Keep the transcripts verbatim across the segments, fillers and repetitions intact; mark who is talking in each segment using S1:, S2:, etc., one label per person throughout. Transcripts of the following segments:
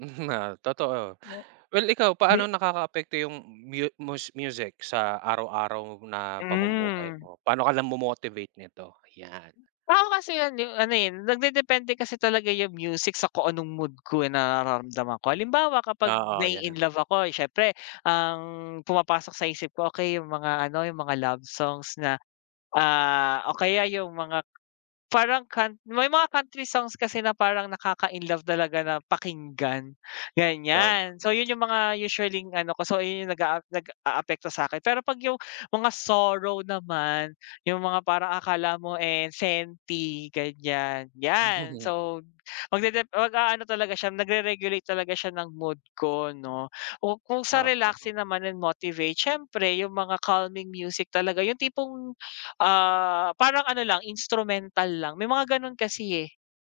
S1: Oo totoo.
S2: Mo.
S1: Well, ikaw paano
S2: Di
S1: nakakaapekto yung mu mus music sa araw-araw na pamumuhay
S2: Hmm.
S1: mo? Paano ka lang mo motivate nito yan?
S2: Tao kasi yun yung ano, eh, nagde-depende kasi talaga yung music sa kung anong mood ko, eh, nararamdaman ko. Halimbawa, kapag
S1: Oo yan.
S2: na-i-inlove ako, eh, siyempre ang pumapasok sa isip ko okey yung mga ano yung mga love songs na, ah, o kaya yung mga parang kant may mga country songs kasi na parang nakaka-inlove talaga na pakinggan,
S1: Tob.
S2: ganyan. So yun yung mga usually-ing ano ko, so ayun yung nag-aap nag-aapekto sakin pero pag yung mga sorrow naman yung mga parang akala mo, eh, senty, ganyan. Yan, so mag dep mag-aano talaga siya nagreregulate talaga siya ng mood ko, no? O kung sa
S1: Oo.
S2: relaxing naman yun motivate siyempre yung mga calming music talaga, yung tipong, ah, parang ano lang instrumental lang. May mga ganon kasi, eh.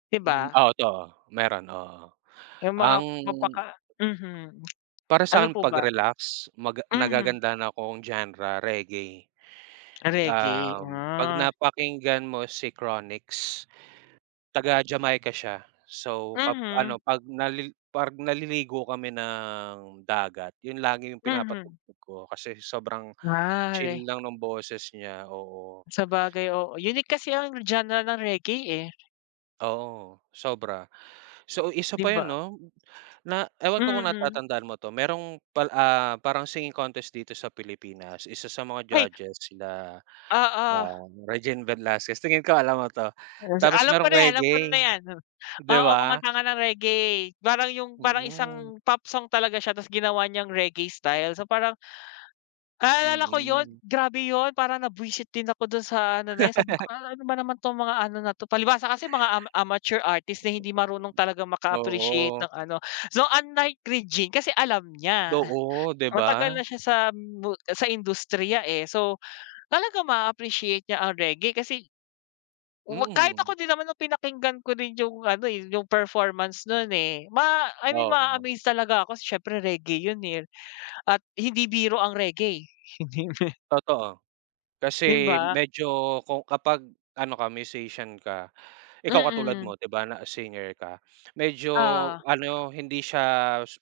S2: Di
S1: Hmm,
S2: ba?
S1: o 'to oh, meron, oo.
S2: Yung mga
S1: Ang
S2: mapaka mhm.
S1: Para
S2: Ano
S1: sakin
S2: po
S1: pag
S2: ba?
S1: relax mag
S2: Mhm.
S1: nagagandahan akong genre reggae.
S2: Reggae,
S1: Um, pag
S2: ah.
S1: napakinggan mo si Chronics. Taga Jamaica siya so kap ano
S2: Mhm.
S1: pag nalil parg naliligo kami ng dagat yun lagi yung
S2: Mhm.
S1: pinapatugtog ko kasi sobrang
S2: Ah re
S1: chill lang ng boses niya, oo.
S2: Sabagay, oo, unique kasi ang genre ng reggae, eh.
S1: Oo, sobra. So, isa
S2: Di
S1: pa yun,
S2: ba?
S1: no? Na ewan ko kung
S2: Mm.
S1: natatandaan mo to. Merong pal ah, parang singing contest dito sa pilipinas, isa sa mga
S2: Ay.
S1: judges sila,
S2: Oo.
S1: ah, Regine Velasquez. Tingin ko alam mo to.
S2: Hmm, sa
S1: Tapos
S2: alam ko
S1: merong
S2: na yan alam ko
S1: Reggae,
S2: na yan, ne.
S1: di
S2: Oo,
S1: ba?
S2: kumanta ka ng reggae. Parang yung parang
S1: Mm.
S2: isang pop song talaga siya tapos ginawa niyang reggae style so parang Naalala ko yun,
S1: Mm.
S2: grabe yun para na bwisit din ako dun sa ano na yan sabi ko "A al ano ba naman tong mga ano na to." Palibhasa kasi mga ama amateur artist na hindi marunong talagang maka appreciate
S1: Oo.
S2: ng ano. So, unlike Regine, kasi alam niya,
S1: Doo, di
S2: matagal
S1: ba?
S2: na siya sa mu sa industriya, eh. So, talaga ma-appreciate niya ang reggae kasi 'wag kahit ako
S1: Mm.
S2: din naman nung pinakinggan ko din yung ano, eh, yung performance nun, eh, ma I mean
S1: Oo.
S2: ma-aamaze talaga ako siyempre reggae yun, eh. At hindi biro ang reggae.
S1: Totoo.
S2: Di
S1: Kasi
S2: ba?
S1: medyo kung kapag ano ka musician ka, ikaw katulad
S2: Mm.
S1: mo, di ba? Na singer ka, medyo
S2: Oo.
S1: ano hindi siya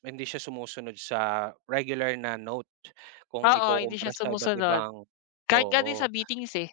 S1: hindi siya sumusunod sa regular na note kung
S2: Oo, hindi
S1: ikukumpara
S2: siya
S1: sa iba't
S2: sumusunod.
S1: ibang
S2: Kahit nga din sa
S1: oo.
S2: beatings, eh.